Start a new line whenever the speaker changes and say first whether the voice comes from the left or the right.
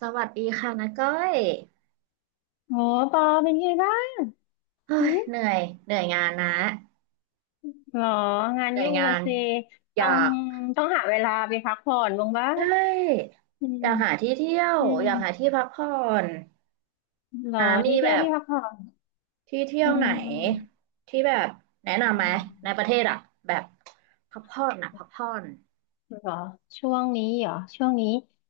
right: สวัสดีค่ะนะก้อย
left: โหปอเป็นไงบ้าง
right: เฮ้
left: หื
right: ย
left: ม
right: เหนื่อย เหนื่อยงานนะ
left: หรอ งาน
right: เหนื่อย
left: ยุ่ง
right: งา
left: อะ
right: น
left: สิ
right: อ
left: ต้
right: ยา
left: อง
right: ก
left: หาเวลาไปพักผ่อนบ้างบ้า
right: เอ้ย
left: อื
right: อ
left: ม
right: ยากหาที่เที่ยว
left: อืม
right: อยากหาที่พักผ่อน
left: หรอ
right: นะมี
left: ที่เที่
right: แบ
left: ยว
right: บ
left: ที่พักผ่อน
right: ที่เที่ย
left: อื
right: วไหน
left: ม
right: ที่แบบแนะนำ
left: อื
right: ไหมในประ
left: ม
right: เทศอะแบบพักผ่อนนะพักผ่อน
left: หรอช่วงนี้เหรอช่วงนี้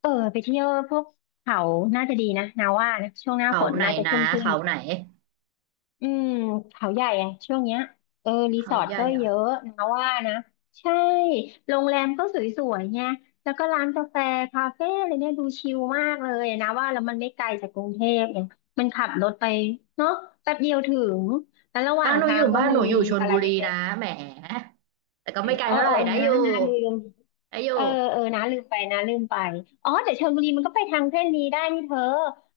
left: เออไปเที่ยวพวกเขาน่าจะดีนะนาว่านะช่วงหน้า
right: เขา
left: ฝน
right: ไหน
left: น่าจะ
right: นะ
left: ชุ่มชื่น
right: เขา
left: ดี
right: ไหน
left: อืมเขาใหญ่อะช่วงเนี้ยเออรีส
right: เขา
left: อร์ท
right: ใหญ่
left: ก็
right: เหร
left: เย
right: อ
left: อะนะว่านะใช่โรงแรมก็สวยๆไงแล้วก็ร้านกาแฟคาเฟ่อะไรเนี่ยดูชิลมากเลยนะว่าแล้วมันไม่ไกลจากกรุงเทพเนี่ยมันขับรถไปเนาะแป๊บเดียวถึงแล้วระหว่า
right: บ้า
left: ง
right: นหนู
left: ทา
right: อ
left: ง
right: ยู่
left: ก็
right: บ้าน
left: มี
right: หนูอยู่ชล
left: อะไร
right: บุรี
left: เย
right: นะ
left: อะ
right: แหมแต่ก็
left: เออ
right: ไม่ไกล
left: เออ
right: เท่าไหร่
left: เออ
right: ได้
left: นะ
right: อยู่
left: นะลืม
right: ได้อ
left: เอ
right: ยู่
left: อเออนะลืมไปอ๋อแต่ชลบุรีมันก็ไปทางเส้นนี้ได้นี่เธอ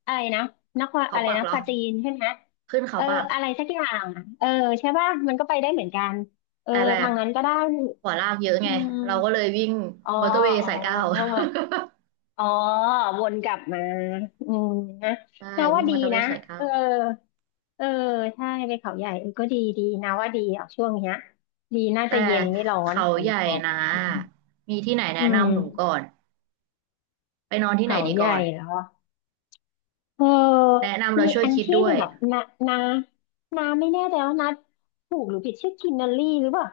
left: อะไรนะนคร
right: เขา
left: อะไร
right: ปัก
left: นะ
right: เหร
left: ป
right: อ
left: ราจีนใช่ไหม
right: ขึ้นเขา
left: เออ
right: ปัก
left: อะไรสักอย่างอะเออใช่ป่ะมันก็ไปได้เหมือนกันเออ
right: แต่แบ
left: ทา
right: บ
left: งนั้นก็ได้
right: ขววลากเยอะ
left: อื
right: ไงเราก็เล
left: ม
right: ยวิ่ง
left: อ๋อ
right: มอเตอร์เวย์
left: อ๋
right: สายเก้า
left: ออ๋อวนกลับมาอืมนะ
right: ใช่
left: นาว่า
right: วิ่งม
left: ดี
right: อเตอร์เว
left: นะ
right: ย์สายเก้า
left: เออเออใช่ไปเขาใหญ่เออก็ดีดีนาว่าดีอ่ะช่วงเนี้ยดีน่า
right: แต่
left: จะเย็นไม่ร้อน
right: เขา
left: ฝ
right: ให
left: น
right: ญ่
left: ตก
right: นะมีที่ไหนแนะ
left: อื
right: นำหนู
left: ม
right: ก่อนไปนอนที่ไหน
left: เขา
right: ดี
left: ให
right: ก่
left: ญ่
right: อน
left: เหรอเออ
right: แนะนำเรา
left: มี
right: ช่วย
left: อัน
right: คิด
left: ที่
right: ด้
left: ห
right: ว
left: นึ่
right: ย
left: งอนานา นาไม่แน่ใจว่านาถูกหรือผิดชื่อกินนอรี่หรือเปล่า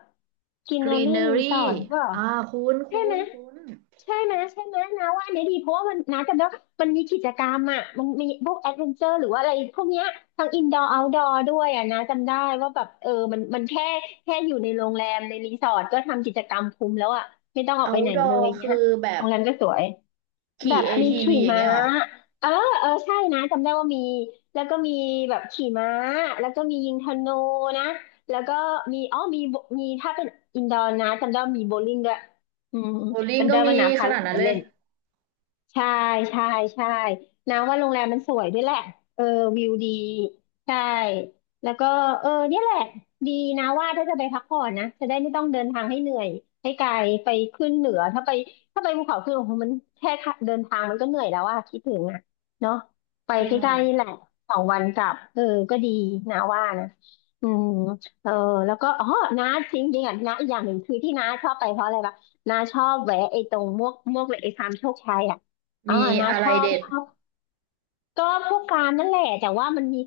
left: กินนอรี่รีส
right: Greenery
left: อร์ทหรือเปล่า
right: อ่าคุ้น
left: ใช่ไห
right: คุ้
left: ม
right: นคุ้น
left: ใช่ไหมนาว่าอันนี้ดีเพราะว่ามันนาจำได้ว่ามันมีกิจกรรมอ่ะมันมีพวกแอดเวนเจอร์หรือว่าอะไรพวกเนี้ยทั้งอินดอร์เอาท์ดอร์ด้วยอ่ะนาจำได้ว่าแบบเออมันแค่อยู่ในโรงแรมในรีสอร์ทก็ทำกิจกรรมคุ้มแล้วอ่ะไม่ต้องออกไปไหนเล
right: Outdoor
left: ย
right: คื
left: เงี้
right: อ
left: ย
right: แบ
left: โร
right: บ
left: งแรมก็สวย แบ
right: ขี่
left: บมี
right: ATV อที
left: ขี่
right: วีอย่าง
left: ม้า
right: เงี้ยเหรอ
left: เออเออใช่นะจำได้ว่ามี แล้วก็มีแบบขี่ม้าแล้วก็มียิงธนูนะแล้วก็มีอ๋อมีถ้าเป็นอินดอร์นะจำได้ว่ามีโบว์ลิ่งด้วยอืม
right: โบลิ่ง
left: จำ
right: ก็
left: ได้
right: มี
left: ว่าน้า
right: ข
left: พาห
right: นา
left: ลา
right: ด
left: น
right: นั้
left: ไป
right: นเล
left: เล่
right: ย
left: น ใช่ใช่ใช่นะว่าโรงแรมมันสวยด้วยแหละเออวิวดีใช่แล้วก็เออเนี่ยแหละดีนะว่าถ้าจะไปพักผ่อนนะจะได้ไม่ต้องเดินทางให้เหนื่อยให้ไกลไปขึ้นเหนือถ้าไปภูเขาขึ้นโอ้โหมันแค่เดินทางมันก็เหนื่อยแล้วอะคิดถึงอะเนาะไป
right: ใช
left: ใกล้ๆนี่
right: ่
left: แหละสองวันกลับเออก็ดีนะว่านะอืมเออแล้วก็อ๋อนะจริงๆอ่ะนะอีกอย่างหนึ่งคือที่น้าชอบไปเพราะอะไรปะน้าชอบแวะไอ้ตรงมวกเหล็กไอ้ฟาร์มโชคชัยอ่ะ อ่า
right: มี
left: นะ
right: อะ
left: ช
right: ไร
left: อบ
right: เด็ด
left: ชอบก็พวกการนั่นแหละแต่ว่ามันมี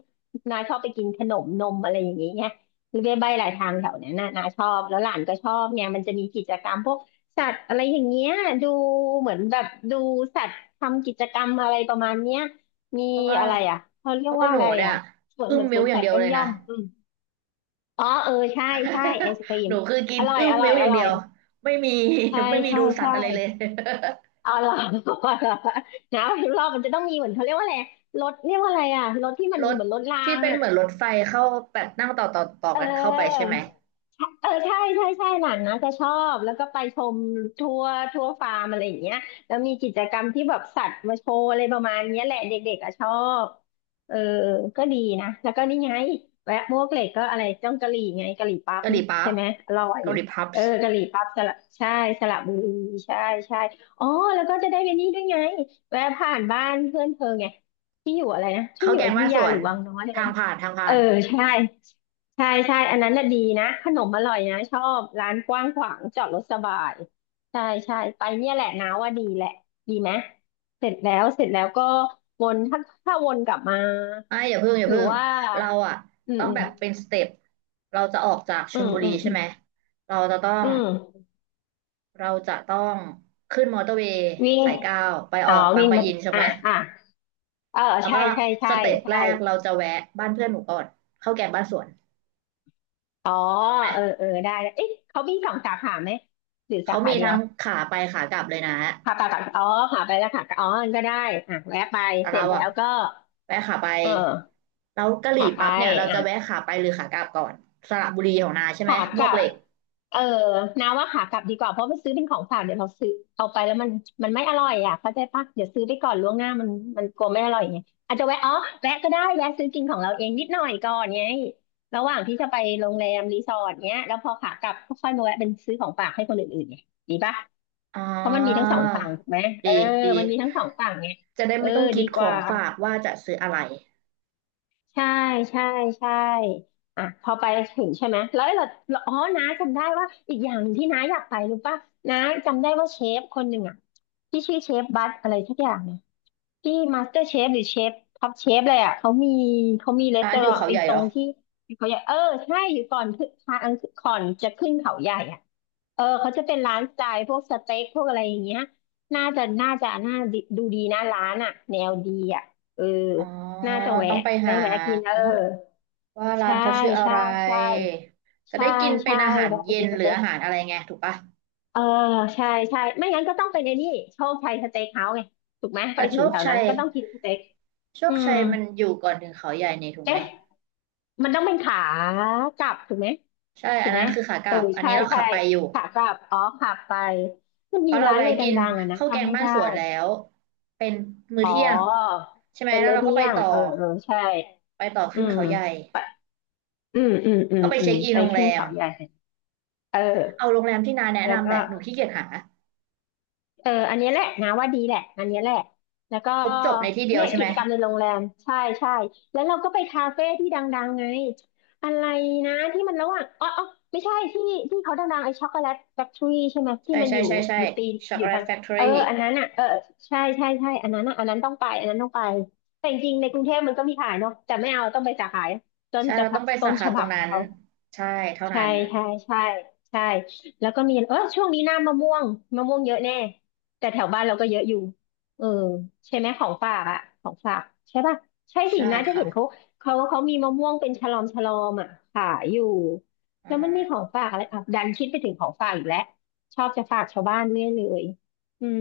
left: นาชอบไปกินขนมนมอะไรอย่างเงี้ยหรือไปใบหลายทางแถวเนี้ยนะนาชอบแล้วหลานก็ชอบเนี่ยมันจะมีกิจกรรมพวกสัตว์อะไรอย่างเงี้ยดูเหมือนแบบดูสัตว์ทำกิจกรรมอะไรประมาณเนี้ยมี
right: เพราะว่า
left: อะไรอ่ะเขาเรี
right: เพ
left: ยก
right: ราะว่า
left: ว่า
right: ห
left: อะ
right: นู
left: ไร
right: เนี่ย
left: อ่ะสวน
right: อึ้
left: เห
right: ง
left: มือนส
right: มิ้
left: ว
right: ว
left: น
right: อย่า
left: สั
right: ง
left: ต
right: เดี
left: ว์
right: ยว
left: ย่อม
right: เลย
left: ย่อ
right: นะ
left: มอืมอ๋อเออใช่ใช่ไอศกรี
right: ห
left: ม
right: นูคือกิ
left: อ
right: น
left: ร่อย
right: อึ้ม
left: อร่อ
right: มิ้
left: ย
right: วอ
left: อ
right: ย่าง
left: ร่
right: เดี
left: อ
right: ย
left: ย
right: วไม่มี
left: ใช่
right: ไม่มี
left: ใช่
right: ดูสัต
left: ใช่
right: ว์อะไรเลย
left: เอาเหรอ เอาเหรอนะพิมพ์รอบมันจะต้องมีเหมือนเขาเรียกว่าอะไร รถเรียกว่าอะไรอ่ะ รถที่มัน
right: ร
left: เห
right: ถ
left: มือนรถรา
right: ที่
left: ง
right: เป็น
left: อ่ะ
right: เหมือนรถไฟเข้าแบบนั่งต่อต่อต่อ
left: เออ
right: กันเข้าไปใช่ไหม
left: เออใช่ใช่ใช่หลานนะจะชอบแล้วก็ไปชมทัวร์ฟาร์มอะไรอย่างเงี้ยแล้วมีกิจกรรมที่แบบสัตว์มาโชว์อะไรประมาณเนี้ยแหละเด็กๆอะชอบเออก็ดีนะแล้วก็นี่ไงแวะมวกเหล็กก็อะไรจ้องกะหรี่ไงกะหรี่ปั๊บ
right: เกาห
left: นี่
right: ลีปั๊
left: ใช่
right: บ
left: ไหมอร่อย
right: เกาหลีพับ
left: เออกะหรี่ปั๊บสระใช่สระบุรีใช่ใช่อ๋อแล้วก็จะได้ไปนี่ด้วยไงแวะผ่านบ้านเพื่อนเธอไงที่อยู่อะไรนะที่
right: เข้า
left: อ
right: ว
left: ยู่
right: แก
left: อ
right: ง
left: ยุธ
right: บ้านส
left: ยา
right: ว
left: หรื
right: น
left: อวังน้อยอะไร
right: ทาง
left: นะ
right: ผ่านทาง
left: เอ
right: ผ่า
left: อ
right: น
left: ใช่ ใช่ใช่อันนั้นน่ะดีนะขนมอร่อยนะชอบร้านกว้างขวางจอดรถสบายใช่ใช่ไปเนี่ยแหละนะว่าดีแหละดีไหมเสร็จแล้วก็วนถ้าวนกลับมา
right: อ่ะอย่าเพิ่งอย่า
left: หรื
right: เพิ่
left: อ
right: ง
left: ว่า
right: เราอ่ะ
left: อืม
right: ต้อง
left: อืม
right: แบบเป็นสเต็ปเราจะออกจากช
left: อื
right: ล
left: ม
right: บุ
left: อื
right: รี
left: ม
right: ใช่
left: อืม
right: ไหมเราจะต้อง
left: อืม
right: เราจะต้องขึ้นมอเตอร์เวย์
left: วิ่ง
right: สายเก้าไปอ
left: อ๋อ
right: อกบาง
left: วิ่ง
right: ปะ
left: มา
right: อินใช่
left: อ่ะ
right: ไหม
left: เออ
right: แล้ว
left: ใช่
right: ก็
left: ใช่
right: ส
left: ใช่
right: เต็ปแร
left: ใช่
right: กเราจะแวะบ้านเพื่อนหนูก่อนข้าวแกงบ้านสวน
left: อ๋อ
right: ถูกไหม
left: เออเออได้ได้เอ๊ะเขามีสองสาขาไหมหรือสา
right: เขา
left: ขา
right: มี
left: เดีย
right: ทั้
left: ว
right: งขาไปขากลับเลยนะ
left: ขาไปากัอ๋อขาไปแล้วค่ะอ๋อก็ได้อ่ะแวะไป
right: แต่
left: เสร็
right: เรา
left: จแล้
right: อะ
left: วก็
right: แวะขาไป
left: เออ
right: แล้วกะหรี่
left: ขาไป
right: ปั๊บเนี่ยเราจะแวะ
left: อ่ะ
right: ขาไปหรือขากลับก่อนสระบุรีของนาใช่ไหม
left: ขา
right: ม
left: ก
right: ว
left: ลั
right: กเห
left: บ
right: ล็ก
left: เออนาว่าขากลับดีกว่าเพราะไปซื้อเป็นของฝากเดี๋ยวเราซื้อเอาไปแล้วมันไม่อร่อยอ่ะเข้าใจปะเดี๋ยวซื้อไปก่อนล่วงหน้ามันกลัวไม่อร่อยไงอาจจะแวะอ๋อแวะก็ได้แวะซื้อกินของเราเองนิดหน่อยก่อนไงระหว่างที่จะไปโรงแรมรีสอร์ทเนี้ยแล้วพอขากลับก็ค่อยมาแวะเป็นซื้อของฝากให้คนอื่นๆไงดีปะ
right: อ๋อ
left: เพราะมันมีทั้งสองฝั่งถูกไหมเออ
right: ดีดี
left: มันมีทั้งสองฝั่งไง
right: จะได้
left: เออ
right: ไม่ต้องคิ
left: ดี
right: ด
left: ก
right: ขอ
left: ว่า
right: งฝากว่าจะซื้ออะไร
left: ใช่ใช่ใช่อ่ะพอไปถึงใช่ไหมแล้วเราอ๋อน้าจำได้ว่าอีกอย่างที่น้าอยากไปรู้ป่ะน้าจำได้ว่าเชฟคนหนึ่งอ่ะที่ชื่อเชฟบัตอะไรสักอย่างเนี่ยที่มาสเตอร์เชฟหรือเชฟท็อปเชฟเลยอ่ะเขามีเขามีรี
right: ร้า
left: ส
right: น
left: อ
right: อยู่
left: ร์ท
right: เขา
left: ไอ้
right: ใหญ่
left: ตร
right: เหรอ
left: งที่เขาอยากเออใช่อยู่ก่อนขึ้นทางก่อนจะขึ้นเขาใหญ่อ่ะ เออเขาจะเป็นร้านสไตล์พวกสเต็กพวกอะไรอย่างเงี้ยน่าดูดีนะร้านอ่ะแนวดีอ่ะเออ
right: อ๋อ
left: น่าจะ
right: ต้อง
left: แวะ
right: ไป
left: ได้
right: หา
left: แวะกินเออ
right: ว่าร้า
left: ใช่
right: นเขาชื่ออะ
left: ใช่
right: ไร
left: ใช่
right: จะ
left: ใช่
right: ได้กินเป็
left: ใช่
right: นอาหาร
left: แวะไป
right: เย็
left: กิ
right: น
left: นส
right: หรือ
left: เต็ก
right: อาหารอะไรไงถูกปะ
left: เออใช่ใช่ไม่งั้นก็ต้องเป็นไอ้นี่โชคชัยสเต็กเฮาส์ไงถูกไหมไป
right: แต่
left: ถึ
right: โช
left: ง
right: ค
left: แถวนั้
right: ชั
left: น
right: ย
left: ก็ต้องกินสเต็ก
right: โช
left: อื
right: ค
left: ม
right: ชัยมันอยู่ก่อนถึงเขาใหญ่นี่ถูกไหม
left: เอ๊ะมันต้องเป็นขากลับถูกไหม
right: ใช่
left: ถู
right: อัน
left: กไห
right: นั้
left: ม
right: นคือขาก
left: เอ
right: ลั
left: อ
right: บอัน
left: ใช่
right: นี้เรา
left: ใช่
right: ขับไปอยู่
left: ขากลับอ๋อขับไปมัน
right: เพ
left: มี
right: ราะเรา
left: ร้านอะ
right: แวะ
left: ไร
right: กิน
left: ดังๆอะนะ
right: ข้าวแก
left: จำ
right: ง
left: ไม่
right: บ้าน
left: ได้
right: สวนแล้วเป็นมื้อ
left: อ๋อ
right: เที่ยงใช่ไหม
left: เป็น
right: แล้ว
left: มื้อ
right: เราก็
left: เที่
right: ไป
left: ยง
right: ต่อ
left: เออเออใช่
right: ไปต่อ
left: อื
right: ขึ้น
left: ม
right: เขาใหญ่
left: ไปอืมอืมอืม
right: ก็ไป
left: อื
right: เช็
left: ม
right: คอิน
left: ไป
right: โรงแร
left: ขึ้น
right: ม
left: เขาใหญ่เอ
right: เอา
left: อ
right: โรงแรมที่นาแนะ
left: แล้ว
right: นำแห
left: ก็
right: ละหนูขี้เกียจหา
left: เอออันนี้แหละนะว่าดีแหละอันนี้แหละแล้วก็
right: ครบจบในที่เดียว
left: เนี่ย
right: ใช่
left: กิ
right: ไหม
left: จกรรมในโรงแรมใช่ใช่แล้วเราก็ไปคาเฟ่ที่ดังๆไงอะไรนะที่มันระหว่างอ๋ออ๋อไม่ใช่ที่เขาดังๆไอ้ช็อกโกแลตแฟคทรีใช่ไหมที่
right: ใช่
left: มัน
right: ใช่
left: อยู่
right: ใช่ใช่
left: อยู่ตีน
right: ช็อก
left: อ
right: โก
left: ยู่
right: แล
left: ทา
right: ต
left: ง
right: แฟคทอ
left: เอ
right: รี่
left: ออันนั้นอ่ะเออใช่ใช่ใช่อันนั้นอ่ะอันนั้นต้องไปอันนั้นต้องไปแต่จริงๆในกรุงเทพมันก็มีขายเนาะแต่ไม่เอาต้องไปสาขายต้น
right: ใช่
left: จะ
right: เราต้องไป
left: ต้
right: สา
left: นฉ
right: ขาต
left: บั
right: ร
left: บ
right: ง
left: ขอ
right: นั้
left: ง
right: น
left: เขา
right: ใช่เท่า
left: ใช่
right: นั้น
left: ใช่ใช่ใช่แล้วก็มีเออช่วงนี้หน้ามะม่วงมะม่วงเยอะแน่แต่แถวบ้านเราก็เยอะอยู่เออใช่ไหมของฝากอ่ะของฝากใช่ป่ะใช่สิ
right: ใช่
left: นะจะ
right: ค่ะ
left: เห็นเขาเขามีมะม่วงเป็นฉลอมฉลอมอ่ะขายอยู่
right: อื
left: แล้วมันมีของ
right: ม
left: ฝากอะไรอ่ะดันคิดไปถึงของฝากอีกแล้วชอบจะฝากชาวบ้านเรื่อยเลยอืม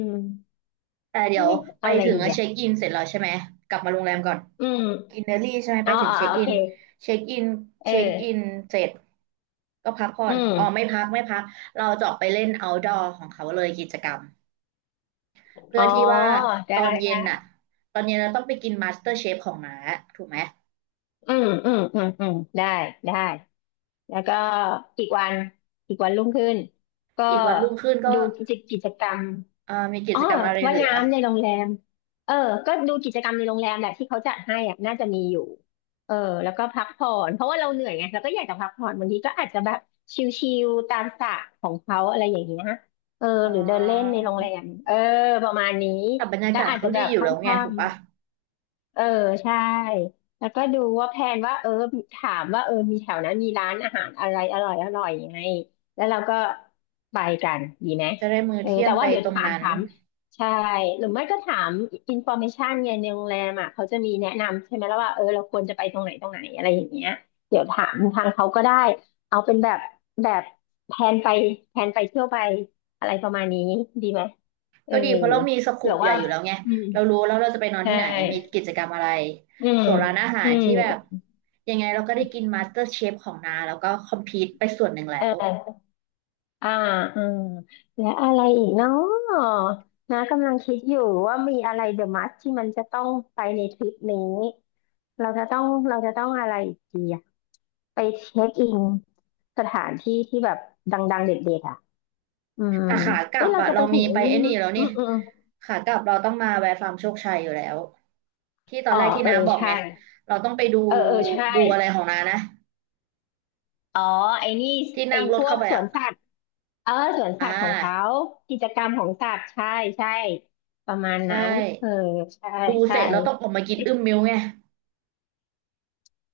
right: แต่เดี๋ยว
left: เอ๊ะ
right: ไป
left: เอาอะไร
right: ถึง
left: ดี
right: อะ
left: อ่ะ
right: เช็คอินเสร็จแล้วใช่ไหมกลับมาโรงแรมก่อน
left: อืม
right: กินเนอรี่ใช่ไหมไป
left: เอา
right: ถึงเช็ค
left: โอ
right: อิ
left: เค
right: นเช็คอิน
left: เอ
right: เช็คอิน
left: อ
right: เสร็จก็พักผ่อ
left: อื
right: นอ๋อไม่
left: ม
right: พักไม่พักเราจะออกไปเล่น outdoor ของเขาเลยกิจกรรมเพื่
left: อ๋
right: อ
left: อ
right: ที่ว่า
left: ได้
right: ตอนเย็
left: ได้
right: นน่ะตอนเย็นเราต้องไปกิน Master Chef ของน้าถูกไหม
left: อืมอืมอืมอืมได้ได้ แล้วก็อีกวันอีกวันรุ่งขึ้นก็
right: อีกวันรุ่งขึ้นก็
left: ดูกิจกรรม
right: มีกิ
left: อ๋อ
right: จกรรมอะไร
left: ว่า
right: เห
left: ย
right: ลือ
left: น้ำในโรงแรมเออก็ดูกิจกรรมในโรงแรมแหละที่เขาจัดให้อ่ะน่าจะมีอยู่เออแล้วก็พักผ่อนเพราะว่าเราเหนื่อยไงเราก็อยากจะพักผ่อนบางทีก็อาจจะแบบชิลๆตามสระของเขาอะไรอย่างเงี้ยเออ
right: อ๋
left: หรือเดินเล่นใน
right: อ
left: โรงแรมเออประมาณนี้
right: แต่บรรยา
left: แล้ว
right: กาศ
left: อาจ
right: เขา
left: จะแบ
right: ดี
left: บ
right: อ
left: ค
right: ยู่แล้วไง
left: ่
right: ถูกปะ
left: ำ เออใช่แล้วก็ดูว่าแพลนว่าเออถามว่าเออมีแถวนั้นมีร้านอาหารอะไรอร่อยอร่อยยังไงแล้วเราก็ไปกันดีไหม
right: จะได้มื้อ
left: เออ
right: เที่ย
left: แต่
right: งไป
left: ว่าเดี๋ยว
right: ตรง
left: ถาม
right: นั้น
left: ถามใช่หรือไม่ก็ถามอินฟอร์เมชันเนี่ยในโรงแรมอ่ะเขาจะมีแนะนำใช่ไหมแล้วว่าเออเราควรจะไปตรงไหนตรงไหนอะไรอย่างเงี้ยเดี๋ยวถามทางเขาก็ได้เอาเป็นแบบแบบแพลนไปแพลนไปเที่ยวไปอะไรประมาณนี้ดีไหมเออ
right: ก็ดีเพราะเรามีสโค
left: เผื่อ
right: ปใหญ่
left: ว่า
right: อยู่แล้วไง
left: อืม
right: เรารู้แล้วเราจะไปนอน
left: ใช่
right: ที่ไหน มีกิจกรรมอะไร
left: อืม
right: ส่วนร้านอาหา
left: อื
right: ร
left: ม
right: ที่แบบยังไงเราก็ได้กินมาสเตอร์เชฟของนาแล้วก็คอมพีตไปส่วนหนึ่ง
left: เ
right: แล้ว
left: อออ่าอืม แล้วอะไรอีกเนาะนะกำลังคิดอยู่ว่ามีอะไรเดอะมัสที่มันจะต้องไปในทริปนี้ เราจะต้อง เราจะต้องอะไรอีกดีอะไปเช็คอินสถานที่ที่แบบดังๆเด็ดๆอ่ะอืม
right: แต่ขากลั
left: เอ๊ะ
right: บ
left: เรา
right: อะ
left: จะ
right: เรา
left: ไปถึ
right: มี
left: งไอ้
right: ไป
left: นี่
right: ไอ้นี่
left: มั้ย
right: แล้ว
left: อื
right: นี่
left: มอืมอม
right: ขากลับเราต้องมาแวะฟาร์มโชคชัยอยู่แล้วที่ตอน
left: อ๋
right: แร
left: อ
right: กที่
left: เออ
right: น้าบอก
left: ใช่
right: ไงเราต้องไปดู
left: เออ เออ ใช่
right: ดูอะไรของนานะ
left: อ๋อไอ้นี่
right: ที่
left: ไอ้
right: นั่งร
left: พ
right: ถ
left: ว
right: เข้า
left: ก
right: ไป
left: สว
right: อะ
left: นสัตว์เออสวนสั
right: อ่า
left: ตว์ของเขากิจกรรมของสัตว์ใช่ใช่ประมาณ
right: ใช่
left: นั้นเออใช่
right: ดูเส
left: ใช่
right: ร็จเราต้องออกมากินอึ้มมิ้วไง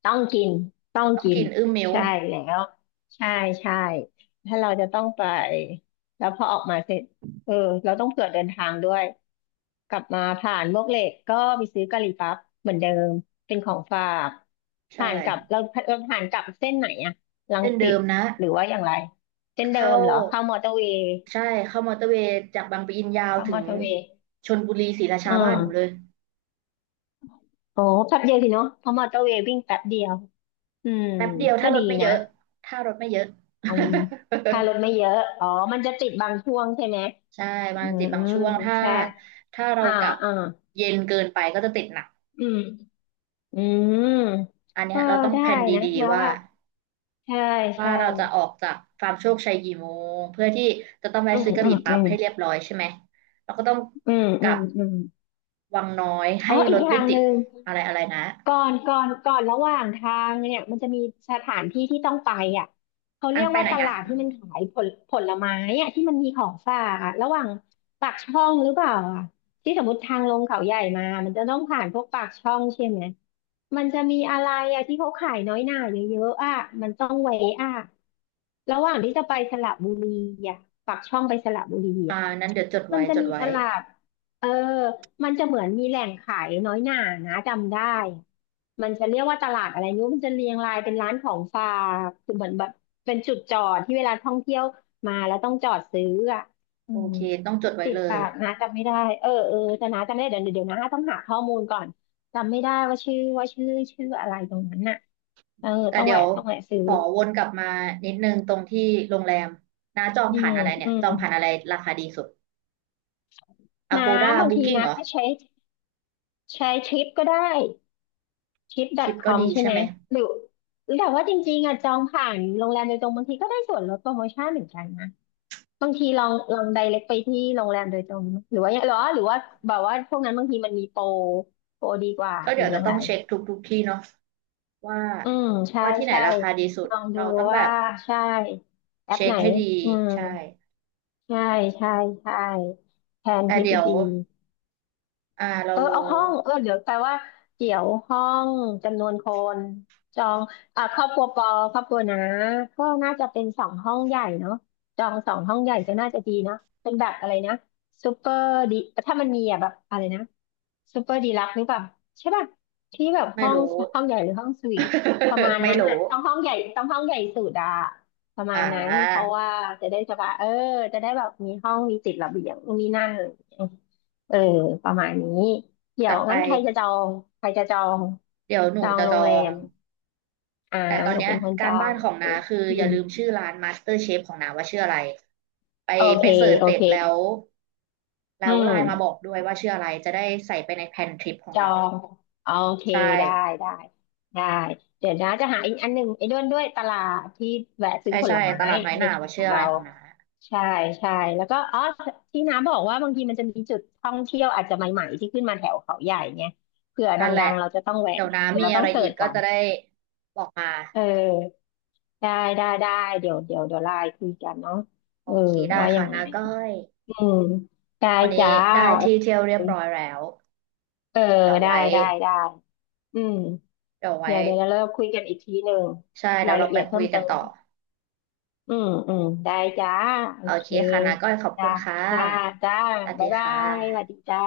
left: ต้องกินต้อง
right: ต้อง
left: กิน
right: กินอึ้มมิ้ว
left: ใช่แล้วใช่ใช่ถ้าเราจะต้องไปแล้วพอออกมาเสร็จเออเราต้องเผื่อเดินทางด้วยกลับมาผ่านมวกเหล็กก็ไปซื้อกะหรี่ปั๊บเหมือนเดิมเป็นของฝาก
right: ใช่
left: ผ่านกลับเราผ่านกลับเส้นไหนอะรัง
right: เส้นเดิ
left: สิต
right: มนะ
left: หรือว่าอย่างไรเส้นเดิ
right: เข้า
left: มเหรอเข้ามอเตอร์เวย์
right: ใช่เข้ามอเตอร์เวย์จากบางปะอินยาว
left: เข้า
right: ถึ
left: มอ
right: ง
left: เตอร์เวย์
right: ชลบุรีศรีรา
left: อื
right: ชาบ้านหนูเล
left: ม
right: ย
left: โอ้แป๊บเดียวสิเนาะเพราะมอเตอร์เวย์วิ่งแป๊บเดียวอืม
right: แป๊บเดียว
left: ก็
right: ถ้าร
left: ดี
right: ถไม่เย
left: นะ
right: อะถ้ารถไม่เยอะ
left: อืมถ้ารถไม่ เยอะอ๋อมันจะติดบางช่วงใช่ไหม
right: ใช่บา
left: อื
right: งจิตบาง
left: ม
right: ช่วงถ้า
left: ใช่
right: ถ้าเรา
left: อ่า
right: กลับ
left: อ่า
right: เย็นเกินไปก็จะติดหนัก
left: อืมอืม
right: อันเนี้
left: ก็
right: ยเราต้อง
left: ได้
right: แพลน
left: นะ
right: ดี
left: แล้ว
right: ๆว่า
left: ว่าใช่
right: ว่า
left: ใช่
right: เราจะออกจากฟาร์มโชคชัยกี่โมงเพื่อที่จะต้องแวะ
left: อืม
right: ซื้อกะห
left: อื
right: รี่
left: มอื
right: ปั๊บ
left: ม
right: ให้เรียบร้อยใช่ไหมเราก็ต้อง
left: อืม
right: ก
left: อื
right: ลั
left: ม
right: บ
left: อืม
right: วังน้อย
left: อ๋
right: ให้
left: ออี
right: ร
left: ก
right: ถ
left: อ
right: ไม่
left: ย่าง
right: ติ
left: ห
right: ด
left: นึ่ง
right: อะไรอะไรนะ
left: ก่อนระหว่างทางเนี่ยมันจะมีสถานที่ที่ต้องไปอ่ะเขา
right: อั
left: เรี
right: น
left: ยก
right: ไป
left: ว่า
right: ไหน
left: ต
right: อ่ะ
left: ลาดที่มันขายผลไม้อ่ะที่มันมีของฝากอ่ะระหว่างปากช่องหรือเปล่าอ่ะที่สมมติทางลงเขาใหญ่มามันจะต้องผ่านพวกปากช่องใช่ไหมมันจะมีอะไรอ่ะที่เขาขายน้อยหน่าเยอะๆอ่ะมันต้องเวะอ่ะระหว่างที่จะไปสระบุรีอ่ะปากช่องไปสระบุรี
right: อ่า
left: อ่ะ
right: นั้นเดี๋ยวจด
left: มั
right: ไว้
left: นจะ
right: จด
left: มี
right: ไว้
left: ตลาดเออมันจะเหมือนมีแหล่งขายน้อยหน่านะจำได้มันจะเรียกว่าตลาดอะไรไม่รู้มันจะเรียงรายเป็นร้านของฝากคือเหมือนแบบเป็นจุดจอดที่เวลาท่องเที่ยวมาแล้วต้องจอดซื้ออ่ะอื
right: โอ
left: ม
right: เคต้องจดไว้
left: ติด
right: เลย
left: ปากนะจำไม่ได้เออเออแต่นะจำไม่ได้เดี๋ยวนะต้องหาข้อมูลก่อนจำไม่ได้ว่าชื่ออะไรตรงนั้นน่ะเออ
right: แต่เดี๋ยว
left: ต้องแวะซื้อ
right: ขอวนกลับมานิดนึงตรงที่โรงแรมนะจอง
left: อื
right: ผ่า
left: ม
right: นอะไรเนี่ย
left: อืม
right: จองผ่านอะไรราคาดีสุด
left: นะ
right: Agoda
left: บางที
right: Booking
left: นะ
right: เหรอ
left: ก็ใช้ทริปก็ได้
right: ทริปก็
left: trip.com
right: ดี
left: ใช่
right: ใช่
left: ไหม
right: ไหม
left: หรือหรือแต่ว่าจริงๆอ่ะจองผ่านโรงแรมโดยตรงบางทีก็ได้ส่วนลดโปรโมชั่นเหมือนกันนะบางทีลอง direct ไปที่โรงแรมโดยตรงหรือว่าแบบว่าพวกนั้นบางทีมันมีโปรดีกว่า
right: ก็
left: หรื
right: เดี๋
left: อ
right: ยว
left: ยั
right: จะ
left: ง
right: ต้
left: ไร
right: องเช็คทุกทุกที่เนาะว่า
left: อืมใช่
right: ว่าที่ไหน
left: ใช่
right: ราคาดีสุด
left: ลองดู
right: เราต้องแบ
left: ว่า
right: บ
left: ใช่แอป
right: เช็
left: ไห
right: ค
left: น
right: ให้ดี
left: อืม
right: ใช่
left: ใช่ใช่ใช่แทน
right: แต่
left: ทริป
right: เดี๋ยว
left: ดีๆ
right: อ่าเรา
left: เออ
right: รู้
left: เอาห้องเออเดี๋ยวแปลว่าเกี่ยวห้องจำนวนคนจองอ่าครอบครัวนะก็น่าจะเป็นสองห้องใหญ่เนาะจองสองห้องใหญ่ก็น่าจะดีนะเป็นแบบอะไรนะซูเปอร์ดีถ้ามันมีอ่ะแบบอะไรนะซูเปอร์ดีลักซ์หรือเปล่าใช่ป่ะที่แบบ
right: ไม่รู้
left: ห้องใหญ่หรือห้องสวีทประมาณ
right: ไม่
left: นั้นอ่ะ
right: รู้
left: ต้องห้องใหญ่สุดอะประมา
right: อ่
left: ณนั้นเพ
right: า
left: ราะว่าจะได้สบายเออจะได้แบบมีห้องมีติดระเบียงนี่นั่น เออประมาณนี้เดี๋ย
right: จั
left: ว
right: ดไป
left: งั้นใครจะจองใครจะจอง
right: เดี๋ยวห
left: จ
right: นู
left: อง
right: จะ
left: โร
right: จอ
left: งแร
right: ง
left: มอ่า
right: แต่ตอ
left: ห
right: น
left: นู
right: เนี้ย
left: เป็นคน
right: กา
left: จ
right: ร
left: อ
right: บ้า
left: ง
right: นข
left: โอ
right: อง
left: เค
right: นาคือ
left: อื
right: อย่า
left: ม
right: ลืมชื่อร้าน Master Chef ของนาว่าชื่ออะไรไป
left: โอ
right: ไป
left: เค
right: เสิร์ช
left: โอ
right: เสร็จ
left: เค
right: แล้ว
left: อื
right: แล้วไล
left: ม
right: น์มาบอกด้วยว่าชื่ออะไรจะได้ใส่ไปในแพลนทริปขอ
left: จ
right: ง
left: อ
right: เรา
left: งโอเค
right: ใช่
left: ได้ได้ได้เดี๋ยวนะจะหาอีกอันหนึ่งไอ้ด้วนด้วยตลาดที่แวะซื้
right: ใช่
left: อผล
right: ใช่
left: ไม้
right: ตลาดน้อย
left: ใน
right: หน่า
left: ทริ
right: ว่า
left: ปข
right: ชื่
left: อ
right: อ
left: ง
right: อะไร
left: เรา
right: ของนา
left: ใช่ใช่แล้วก็อ๋อที่น้าบอกว่าบางทีมันจะมีจุดท่องเที่ยวอาจจะใหม่ๆที่ขึ้นมาแถวเขาใหญ่เนี่ยเผื่อด
right: นั่นแห
left: ั
right: ละ
left: งๆเราจะต้องแวะ
right: เดี๋ยว
left: เนี่ย
right: นา
left: เดี๋ยว
right: มี
left: เรา
right: อะ
left: ต้อ
right: ไร
left: งเสิ
right: อี
left: ร์
right: ก
left: ช
right: ก็
left: ก่อน
right: จะได้บอกมา
left: เออ ได้ได้ได้เดี๋ยวไลน์คุยกันเนาะ
right: โอ
left: เออ
right: เคได้
left: ว่ายั
right: ค่ะ
left: งไง
right: นาก้อย
left: อืมได้
right: วัน
left: จ้า
right: นี้ได้
left: โอ
right: ที่เที่ยวเรี
left: เค
right: ยบร้อยแล้ว
left: เออ
right: เดี๋ยว
left: ได้
right: ไว้
left: ได้ได้อืม
right: เดี๋ยวไว้
left: เดี๋ยวเราคุยกันอีกทีหนึ่ง
right: ใช่เดี๋
left: รา
right: ย
left: ย
right: วเรา
left: ละ
right: ไป
left: เอียด
right: คุ
left: เพิ่
right: ย
left: ม
right: กั
left: เติ
right: น
left: ม
right: ต่อ
left: เนอะอืมอืมได้จ้าโอ
right: โอ
left: เค
right: เคค่ะนะก้อยขอบคุ
left: จ้า
right: ณค่
left: จ้า
right: ะ
left: จ้า
right: สวัส
left: บ๊า
right: ดี
left: ยบา
right: ค่ะ
left: ยสวัสดีจ้า